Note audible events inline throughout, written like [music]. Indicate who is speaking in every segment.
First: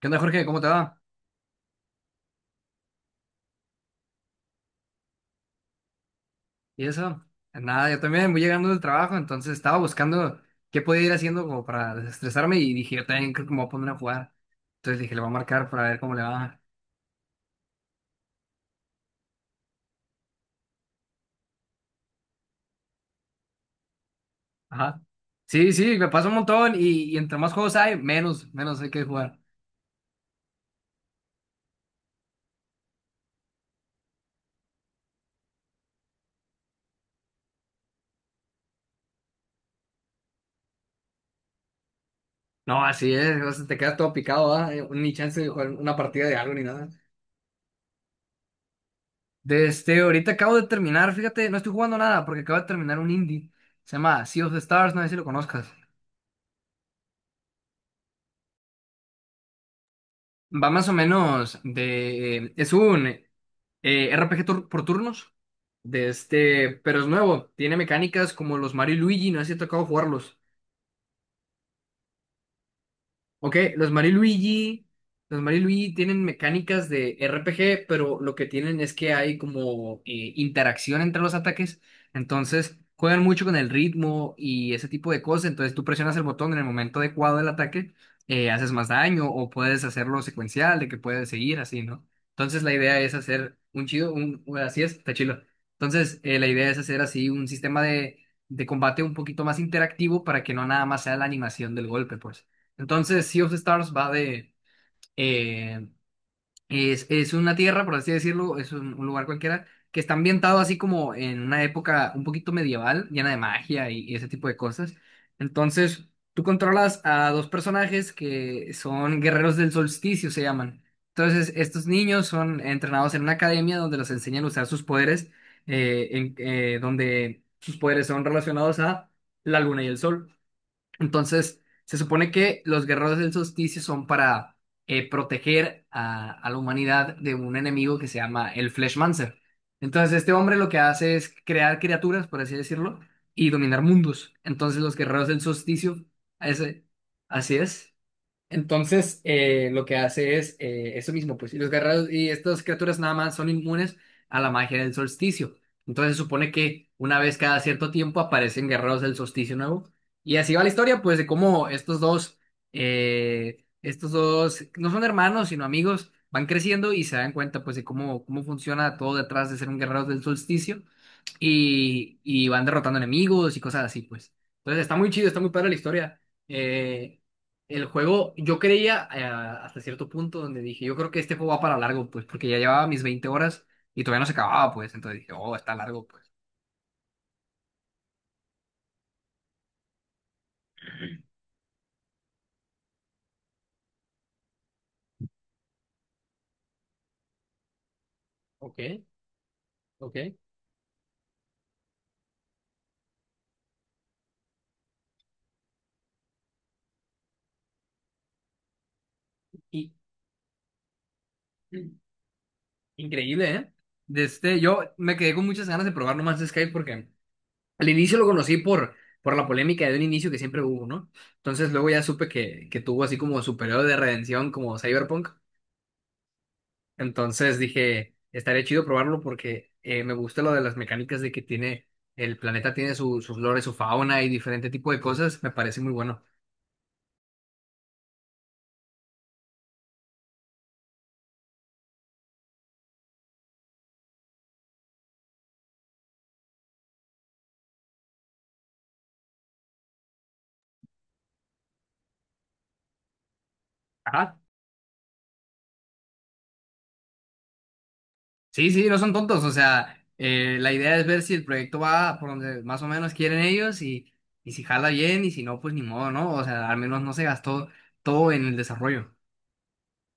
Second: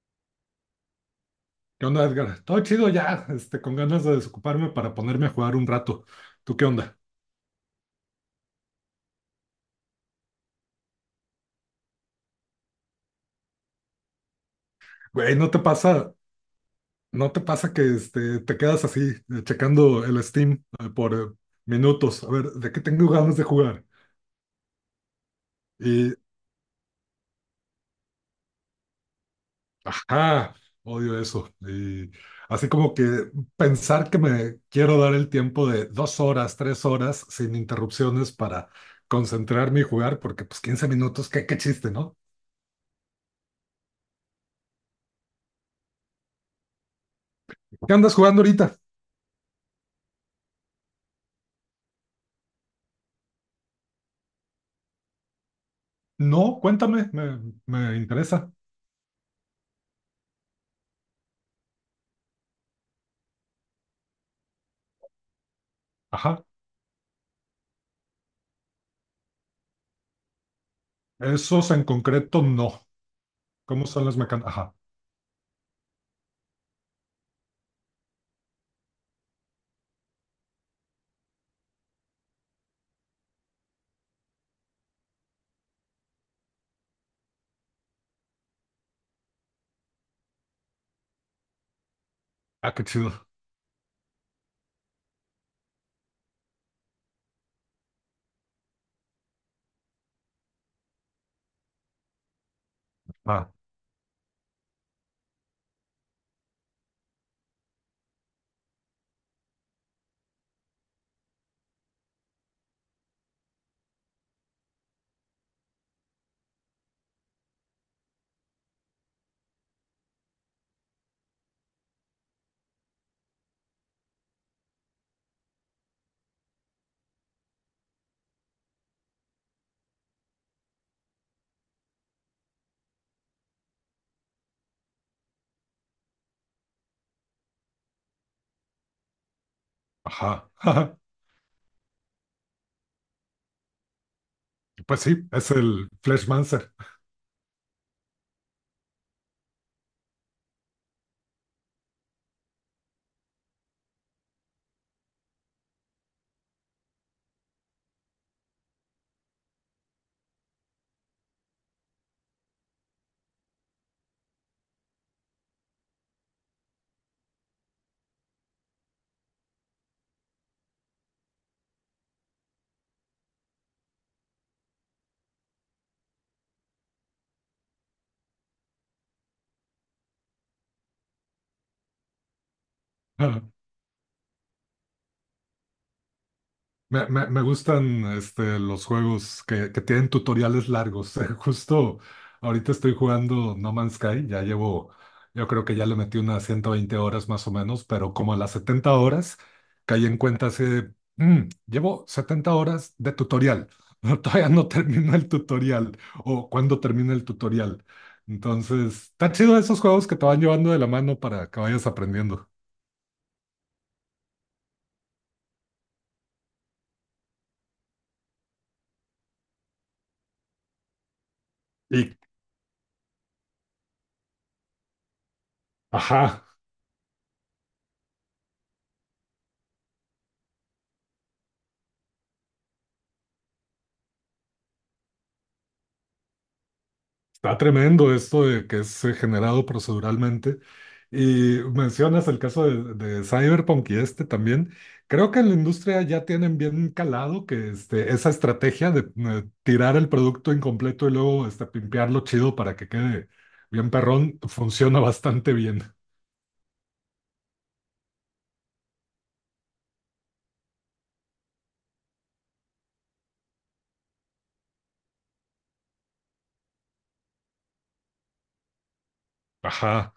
Speaker 1: ¿Qué onda, Jorge? ¿Cómo te va?
Speaker 2: ¿Qué onda, Edgar? Todo chido ya, con ganas de desocuparme para ponerme a jugar un rato. ¿Tú qué
Speaker 1: ¿Y
Speaker 2: onda?
Speaker 1: eso? Nada, yo también voy llegando del trabajo, entonces estaba buscando qué podía ir haciendo como para desestresarme y dije, yo también creo que me voy a poner a jugar. Entonces dije, le voy a
Speaker 2: Güey, ¿no te
Speaker 1: marcar para ver cómo
Speaker 2: pasa,
Speaker 1: le va.
Speaker 2: no te pasa que te quedas así, checando el Steam por minutos? A ver, ¿de qué tengo ganas de jugar?
Speaker 1: Ajá. Sí, sí, me
Speaker 2: Y,
Speaker 1: pasa un montón y entre más juegos hay, menos hay que jugar.
Speaker 2: ajá, odio eso. Y así como que pensar que me quiero dar el tiempo de 2 horas, 3 horas, sin interrupciones para concentrarme y jugar, porque pues 15 minutos, qué chiste, ¿no?
Speaker 1: No, así es, o sea, te quedas todo picado, ¿ah? Ni chance de jugar una partida de algo ni nada.
Speaker 2: ¿Qué andas jugando ahorita?
Speaker 1: Desde ahorita acabo de terminar, fíjate, no estoy jugando nada porque acabo de terminar un indie. Se llama Sea of the Stars, no sé si lo conozcas.
Speaker 2: No, cuéntame, me interesa.
Speaker 1: Va más o menos de... Es un RPG por turnos, de
Speaker 2: Ajá.
Speaker 1: este, pero es nuevo. Tiene mecánicas como los Mario y Luigi, no sé si te tocado jugarlos.
Speaker 2: Esos en concreto no.
Speaker 1: Ok,
Speaker 2: ¿Cómo son las mecánicas? Ajá.
Speaker 1: Los Mario y Luigi tienen mecánicas de RPG, pero lo que tienen es que hay como interacción entre los ataques, entonces juegan mucho con el ritmo y ese tipo de cosas, entonces tú presionas el botón en el momento adecuado del ataque, haces más daño o puedes hacerlo secuencial, de que puedes seguir así, ¿no? Entonces la
Speaker 2: Ah, qué
Speaker 1: idea es
Speaker 2: chido.
Speaker 1: hacer un chido, así es, está chido. Entonces la idea es hacer así un sistema de combate un poquito más interactivo para que no nada más sea la animación del golpe, pues. Entonces, Sea
Speaker 2: Ah,
Speaker 1: of Stars va de... eh, es una tierra, por así decirlo, es un lugar cualquiera, que está ambientado así como en una época un poquito medieval, llena de magia y ese tipo de cosas. Entonces, tú controlas a dos personajes que son guerreros del solsticio, se llaman. Entonces, estos niños son entrenados en una academia donde los enseñan a usar sus poderes, donde sus poderes son relacionados a la luna y el sol. Entonces, se supone que los guerreros del solsticio son para proteger a la humanidad de un enemigo que se llama el Fleshmancer. Entonces, este
Speaker 2: ajá.
Speaker 1: hombre lo que
Speaker 2: [laughs]
Speaker 1: hace es crear criaturas, por así decirlo, y dominar mundos. Entonces, los
Speaker 2: Pues sí,
Speaker 1: guerreros del
Speaker 2: es el
Speaker 1: solsticio,
Speaker 2: Flashmancer.
Speaker 1: ese, así es. Entonces, lo que hace es eso mismo, pues, y los guerreros y estas criaturas nada más son inmunes a la magia del solsticio. Entonces, supone que una vez cada cierto tiempo aparecen guerreros del solsticio nuevo. Y así va la historia, pues, de cómo estos dos, no son hermanos, sino amigos, van creciendo y se dan cuenta, pues, de cómo, cómo funciona todo detrás de ser un guerrero del solsticio. Y van derrotando enemigos y cosas así, pues. Entonces, está muy chido, está muy padre la historia. Eh, el juego, yo creía hasta cierto punto donde dije, yo creo que este juego va para largo, pues, porque ya llevaba mis 20
Speaker 2: [laughs]
Speaker 1: horas y todavía no se acababa, pues, entonces dije, oh, está largo, pues.
Speaker 2: Me gustan los juegos que tienen tutoriales largos. [laughs] Justo ahorita estoy jugando No Man's Sky, yo creo que ya le metí unas 120 horas más o menos, pero como a las
Speaker 1: Ok,
Speaker 2: 70 horas caí
Speaker 1: ok.
Speaker 2: en cuenta hace, "Mm, llevo 70 horas de tutorial, [laughs] todavía no termino el tutorial o cuando termina el tutorial". Entonces, está chido esos
Speaker 1: Y
Speaker 2: juegos que te van llevando de la mano para que vayas
Speaker 1: [clears throat]
Speaker 2: aprendiendo.
Speaker 1: increíble, ¿eh? De este, yo me quedé con muchas ganas de probar nomás sky porque al inicio lo conocí por la polémica de un inicio que siempre hubo, ¿no? Entonces luego ya
Speaker 2: Y,
Speaker 1: supe que tuvo así como su periodo de redención como Cyberpunk.
Speaker 2: ajá.
Speaker 1: Entonces dije, estaría chido probarlo porque me gusta lo de las mecánicas de que tiene, el planeta tiene sus flores, su fauna y diferente tipo de cosas, me parece muy bueno.
Speaker 2: Está tremendo esto de que es generado proceduralmente. Y mencionas el caso de Cyberpunk y este también. Creo que en la industria ya tienen bien calado que esa estrategia de tirar el producto incompleto y luego pimpearlo chido para que quede bien
Speaker 1: Ajá.
Speaker 2: perrón funciona bastante bien.
Speaker 1: Sí, sí, no son tontos, o sea, la idea es ver si el proyecto va por donde más o menos quieren ellos y si jala bien y si no, pues ni modo, ¿no? O sea, al menos no se gastó todo en el desarrollo.
Speaker 2: Ajá.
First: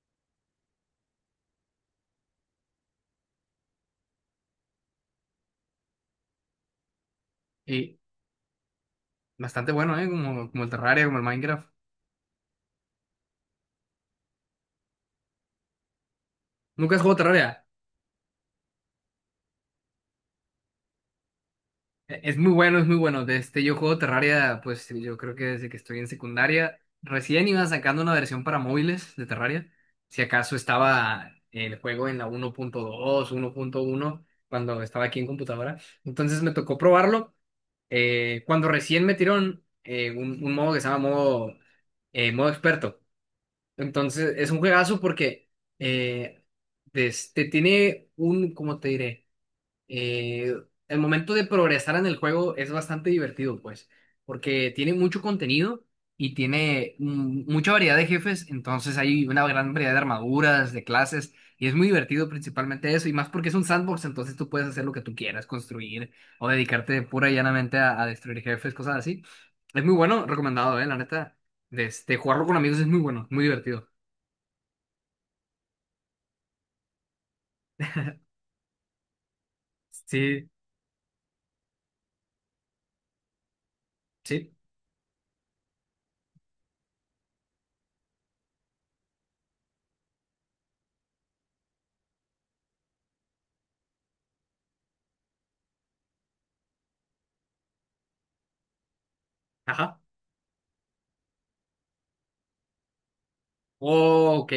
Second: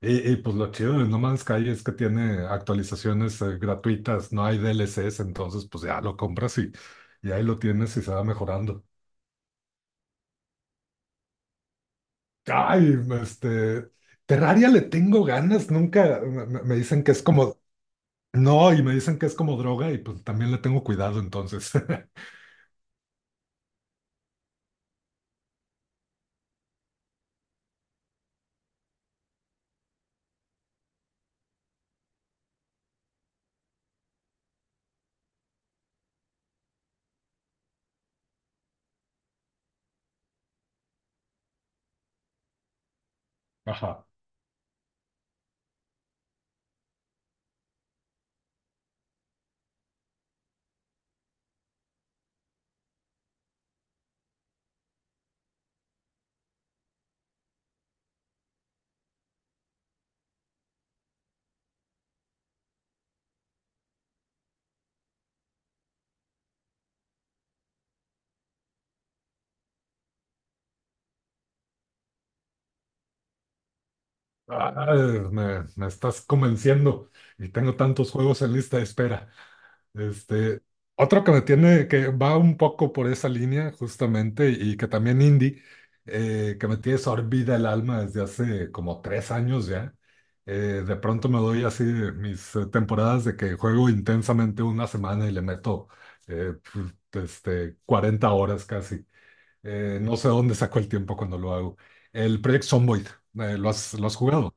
Speaker 2: Y pues lo chido de No Man's Sky es que tiene actualizaciones gratuitas, no hay D L DLCs, entonces pues ya lo compras y ahí lo tienes
Speaker 1: Y
Speaker 2: y se va mejorando.
Speaker 1: bastante bueno, ¿eh? Como el Terraria, como el Minecraft.
Speaker 2: Ay, este, Terraria le tengo ganas, nunca me
Speaker 1: ¿Nunca has
Speaker 2: dicen que
Speaker 1: jugado
Speaker 2: es como,
Speaker 1: Terraria?
Speaker 2: no, y me dicen que es como droga y pues también le tengo cuidado entonces. [laughs]
Speaker 1: Es muy bueno, es muy bueno. De este, yo juego Terraria, pues yo creo que desde que estoy en secundaria, recién iba sacando una versión para móviles de Terraria. Si acaso estaba el juego en la 1.2, 1.1, cuando estaba aquí en computadora. Entonces me tocó probarlo. Cuando recién metieron un modo que se llama modo experto.
Speaker 2: Ajá.
Speaker 1: Entonces es un juegazo porque eh, de este, tiene un, ¿cómo te diré? Eh, el momento de progresar en el juego es bastante divertido, pues, porque tiene mucho contenido y tiene mucha variedad de jefes, entonces hay una gran variedad de armaduras, de clases, y es muy divertido principalmente eso, y más porque es un sandbox, entonces tú puedes hacer lo que tú quieras, construir o dedicarte pura y llanamente a destruir jefes, cosas así. Es muy bueno, recomendado, la neta. De este, jugarlo con amigos es muy bueno, muy divertido.
Speaker 2: Ah, me estás convenciendo y tengo tantos juegos en lista de espera.
Speaker 1: Sí,
Speaker 2: Este, Otro que me tiene, que va un poco por esa línea justamente
Speaker 1: sí.
Speaker 2: y que también indie, que me tiene sorbida el alma desde hace como 3 años ya. De pronto me doy así mis temporadas de que juego intensamente una semana y le meto eh, 40 horas casi.
Speaker 1: Ajá.
Speaker 2: No sé dónde saco el tiempo cuando lo hago. El Project Zomboid, ¿lo has
Speaker 1: Oh, ok.
Speaker 2: jugado?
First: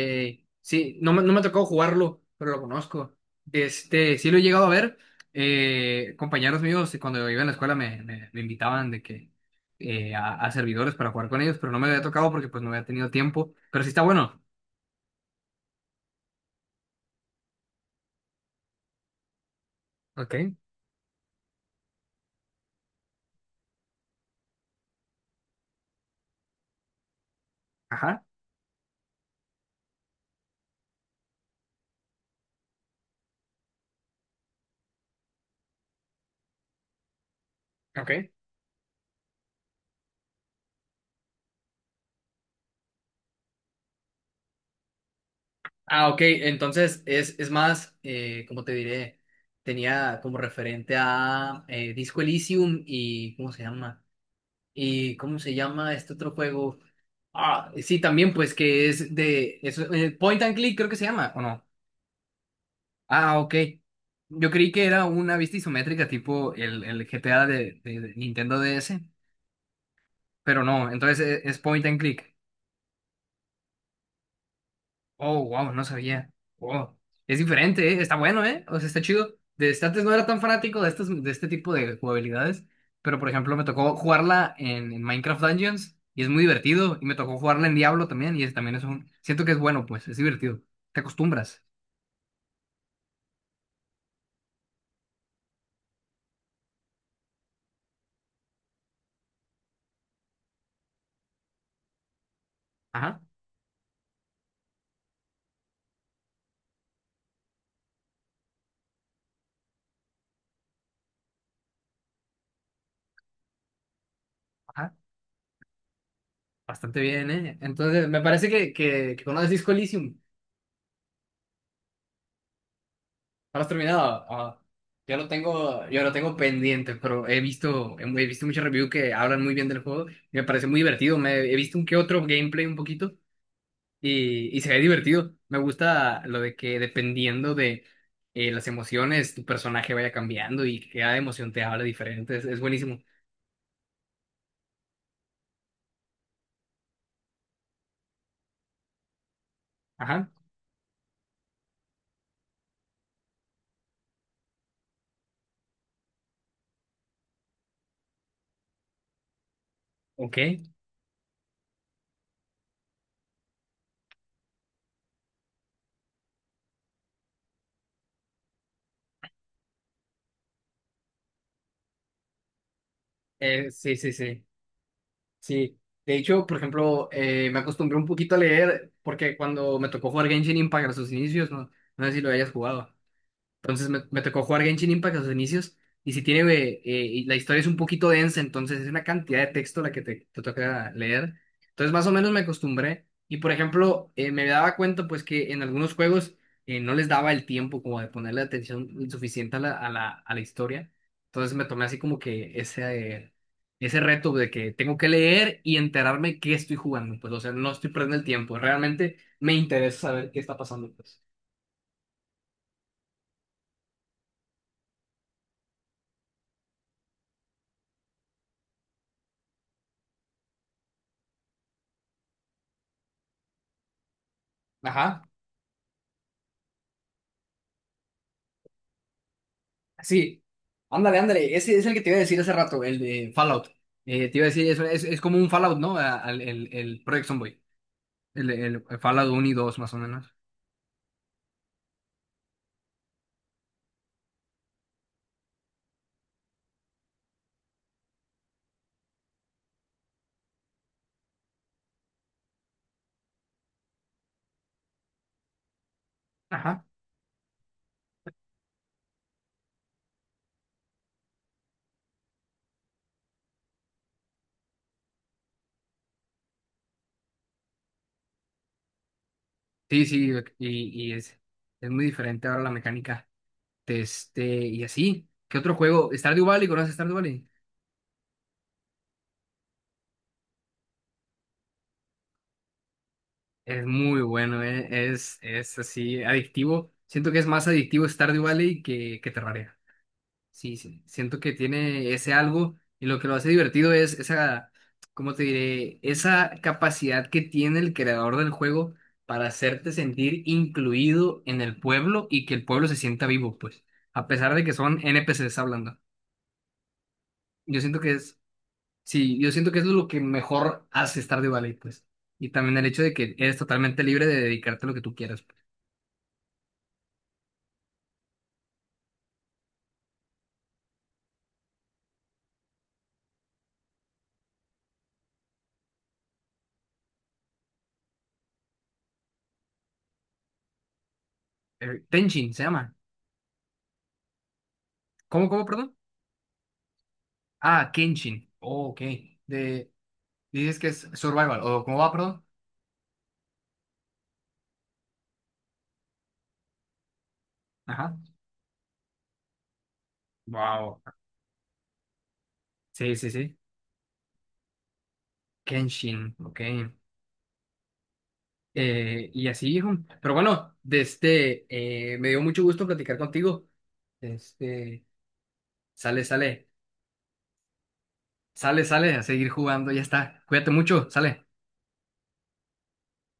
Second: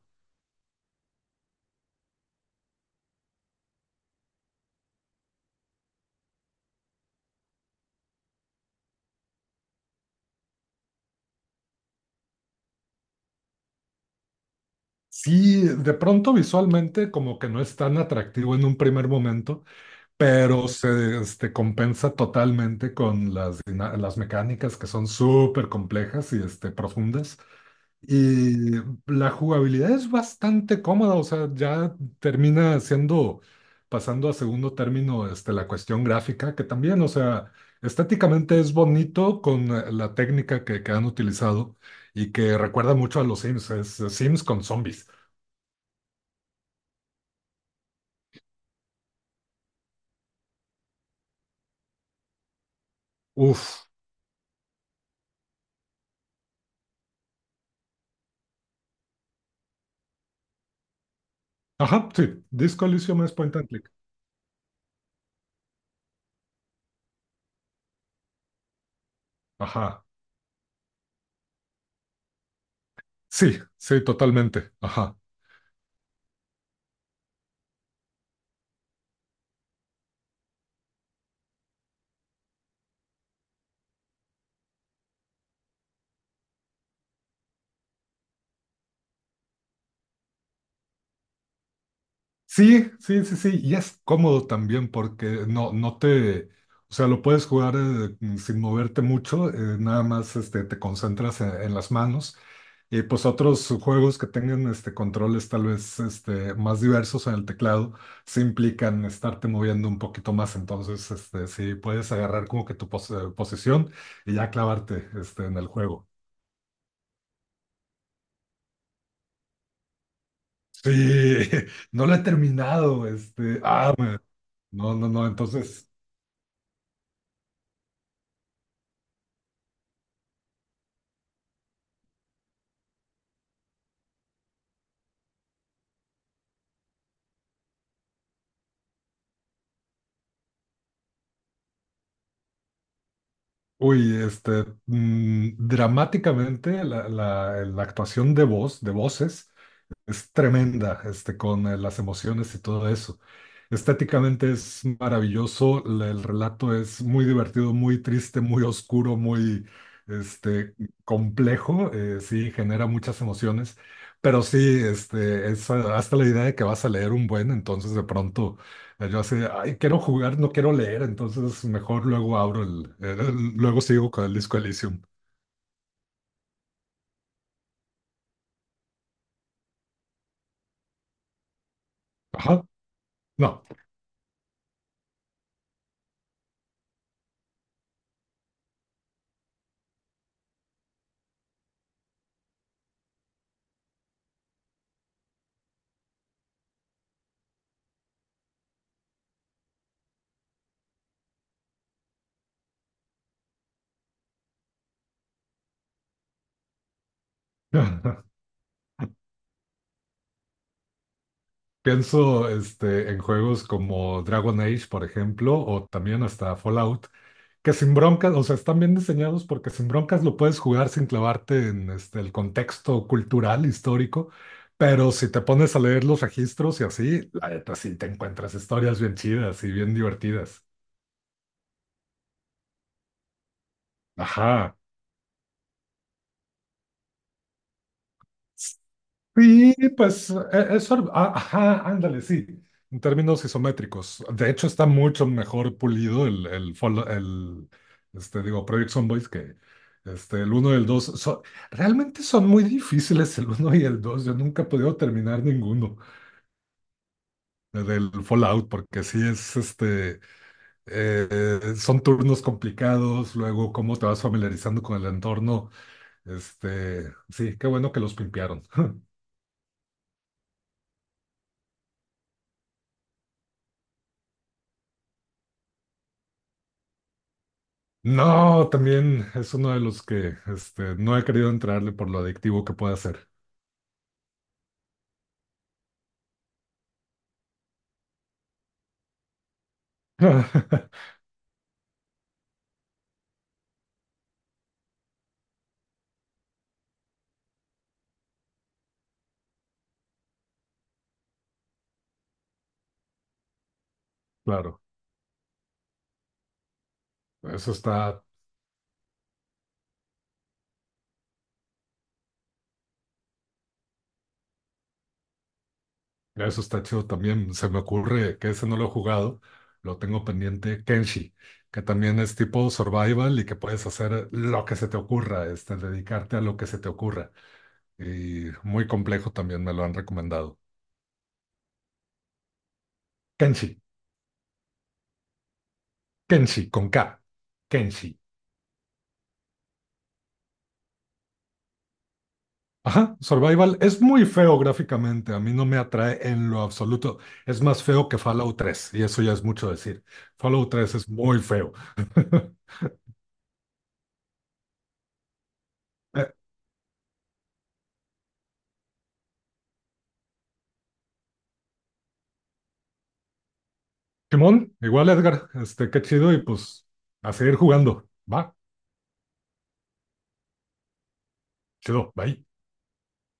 Speaker 1: Sí, no me ha tocado jugarlo, pero lo conozco. Este, sí lo he llegado a ver. Compañeros míos, cuando iba en la escuela me invitaban de que a servidores para jugar con ellos, pero no me había tocado porque pues no había tenido tiempo. Pero sí está bueno.
Speaker 2: Sí, de pronto visualmente como que no es tan atractivo en un primer momento,
Speaker 1: Ok,
Speaker 2: pero se compensa totalmente con las mecánicas que son súper complejas y profundas.
Speaker 1: ajá,
Speaker 2: Y la jugabilidad es bastante cómoda, o sea, ya termina siendo, pasando a segundo término, la cuestión gráfica, que también, o sea,
Speaker 1: ok.
Speaker 2: estéticamente es bonito con la técnica que han utilizado y que recuerda mucho a los Sims, es Sims con zombies.
Speaker 1: Ah, ok. Entonces es más, ¿cómo te diré? Tenía como referente a Disco Elysium y ¿cómo se
Speaker 2: Uf.
Speaker 1: llama? ¿Y cómo se llama este otro juego? Ah, sí, también, pues que es de eso, point and click creo que se llama, ¿o no?
Speaker 2: Ajá, sí. Disco Elysium es
Speaker 1: Ah, ok.
Speaker 2: point and click.
Speaker 1: Yo creí que era una vista isométrica tipo el GTA de Nintendo DS,
Speaker 2: Ajá.
Speaker 1: pero no, entonces es, point and click.
Speaker 2: Sí, sí, totalmente. Ajá.
Speaker 1: Oh, wow, no sabía. Wow. Es diferente, ¿eh? Está bueno, ¿eh? O sea, está chido. Desde antes no era tan fanático de, estos, de este tipo de jugabilidades, pero por ejemplo me tocó jugarla en Minecraft Dungeons y es muy divertido, y me tocó jugarla en Diablo también, y también es un... Siento que es bueno, pues, es divertido. Te acostumbras.
Speaker 2: Sí, sí, sí, sí. Y es cómodo también porque no te. O sea, lo puedes jugar sin moverte mucho, nada más te concentras en las manos. Y
Speaker 1: Ajá,
Speaker 2: pues otros juegos que tengan controles tal vez más diversos en el teclado, sí implican estarte moviendo un poquito más. Entonces, sí puedes agarrar como que tu posición y ya
Speaker 1: ajá,
Speaker 2: clavarte en el juego.
Speaker 1: bastante bien, ¿eh? Entonces, me parece que conoces Disco Elysium.
Speaker 2: Sí, [laughs] no lo he terminado,
Speaker 1: ¿No lo has terminado? Ah,
Speaker 2: no, no, no, entonces,
Speaker 1: yo lo tengo pendiente, pero he visto, he visto muchos reviews que hablan muy bien del juego, y me parece muy divertido. He visto un que otro gameplay un poquito y se ve divertido. Me gusta lo de que dependiendo de las emociones, tu personaje vaya cambiando y cada emoción te habla diferente. Es buenísimo.
Speaker 2: uy, dramáticamente la actuación de voces,
Speaker 1: Ajá,
Speaker 2: es tremenda, con las emociones y todo eso. Estéticamente es maravilloso, el relato es muy divertido, muy triste, muy oscuro, muy
Speaker 1: ok.
Speaker 2: este, complejo, sí, genera muchas emociones, pero sí, es hasta la idea de que vas a leer un buen, entonces de pronto yo así, de, ay, quiero jugar, no quiero leer, entonces mejor luego abro
Speaker 1: Eh,
Speaker 2: luego
Speaker 1: sí,
Speaker 2: sigo
Speaker 1: sí,
Speaker 2: con el
Speaker 1: sí.
Speaker 2: Disco Elysium.
Speaker 1: Sí, de hecho, por ejemplo, me acostumbré un poquito a leer porque cuando me tocó jugar Genshin Impact a sus inicios, no, no sé si lo hayas
Speaker 2: Ajá,
Speaker 1: jugado.
Speaker 2: no.
Speaker 1: Entonces me tocó jugar Genshin Impact a sus inicios. Y si tiene, y la historia es un poquito densa, entonces es una cantidad de texto la que te toca leer. Entonces más o menos me acostumbré. Y por ejemplo, me daba cuenta pues que en algunos juegos no les daba el tiempo como de ponerle atención suficiente a la historia. Entonces me tomé así como que ese, eh, ese reto de que tengo que leer y enterarme qué estoy jugando. Pues o sea, no estoy perdiendo el
Speaker 2: [laughs]
Speaker 1: tiempo. Realmente me interesa saber qué está pasando, pues.
Speaker 2: Pienso en juegos como Dragon Age, por ejemplo, o también hasta Fallout, que sin broncas, o sea, están bien diseñados porque sin broncas lo puedes jugar sin clavarte en el contexto cultural, histórico, pero
Speaker 1: Ajá.
Speaker 2: si te pones a leer los registros y así, la neta sí te encuentras historias bien chidas y bien
Speaker 1: Sí,
Speaker 2: divertidas.
Speaker 1: ándale, ándale. Ese es el que te iba a decir hace rato, el de Fallout. Te iba a decir,
Speaker 2: Ajá.
Speaker 1: eso es como un Fallout, ¿no? Project Zomboid. El Fallout uno y
Speaker 2: Sí,
Speaker 1: dos, más o
Speaker 2: pues
Speaker 1: menos.
Speaker 2: es, ajá, ándale, sí, en términos isométricos. De hecho, está mucho mejor pulido el Project Zomboid que el uno y el 2. Realmente son muy difíciles el uno y el 2. Yo nunca he podido terminar ninguno
Speaker 1: Ajá.
Speaker 2: del Fallout porque sí es, son turnos complicados, luego cómo te vas familiarizando con el entorno. Sí, qué bueno que los pimpearon.
Speaker 1: Sí, sí, y es muy diferente ahora la mecánica. Este, y así. ¿Qué otro juego? Stardew Valley, ¿conoces Stardew Valley?
Speaker 2: No, también es uno de los que no he querido entrarle por lo adictivo que puede ser.
Speaker 1: Es muy bueno, es así, adictivo. Siento que es más adictivo Stardew Valley que Terraria. Sí, sí,
Speaker 2: [laughs]
Speaker 1: siento que tiene ese algo y lo que lo hace divertido es esa, ¿cómo te diré? Esa capacidad que tiene el creador del juego para hacerte sentir incluido en el pueblo y que el pueblo se sienta vivo, pues, a pesar de que
Speaker 2: Claro,
Speaker 1: son N P NPCs hablando.
Speaker 2: eso
Speaker 1: Yo siento que
Speaker 2: está,
Speaker 1: es, sí, yo siento que es lo que mejor hace Stardew Valley, pues. Y también el hecho de que eres totalmente libre de dedicarte a lo que tú quieras, pues.
Speaker 2: eso está chido también. Se me ocurre que ese no lo he jugado, lo tengo pendiente. Kenshi, que también es tipo survival y que puedes hacer lo que se te ocurra, dedicarte a lo que se te ocurra. Y muy complejo también me lo han recomendado.
Speaker 1: Tenchin se llama.
Speaker 2: Kenshi,
Speaker 1: ¿Cómo, cómo, perdón?
Speaker 2: Kenshi con K,
Speaker 1: Ah,
Speaker 2: Kenshi.
Speaker 1: Kenshin. Oh, ok. De, Dices que es survival, o ¿cómo va, perdón?
Speaker 2: Ajá, Survival es muy feo gráficamente, a mí no me atrae en lo absoluto. Es más feo
Speaker 1: Ajá.
Speaker 2: que Fallout 3 y eso ya es mucho decir. Fallout 3
Speaker 1: Wow.
Speaker 2: es muy feo. [laughs]
Speaker 1: Sí, sí, sí.
Speaker 2: Eh,
Speaker 1: Kenshin, ok. Y así, hijo. Pero bueno, de este, me dio mucho gusto platicar contigo.
Speaker 2: Simón,
Speaker 1: Este,
Speaker 2: igual Edgar, qué
Speaker 1: sale,
Speaker 2: chido y
Speaker 1: sale,
Speaker 2: pues a seguir jugando. Va,
Speaker 1: sale, sale a seguir jugando, ya está. Cuídate mucho, sale.
Speaker 2: chido, bye.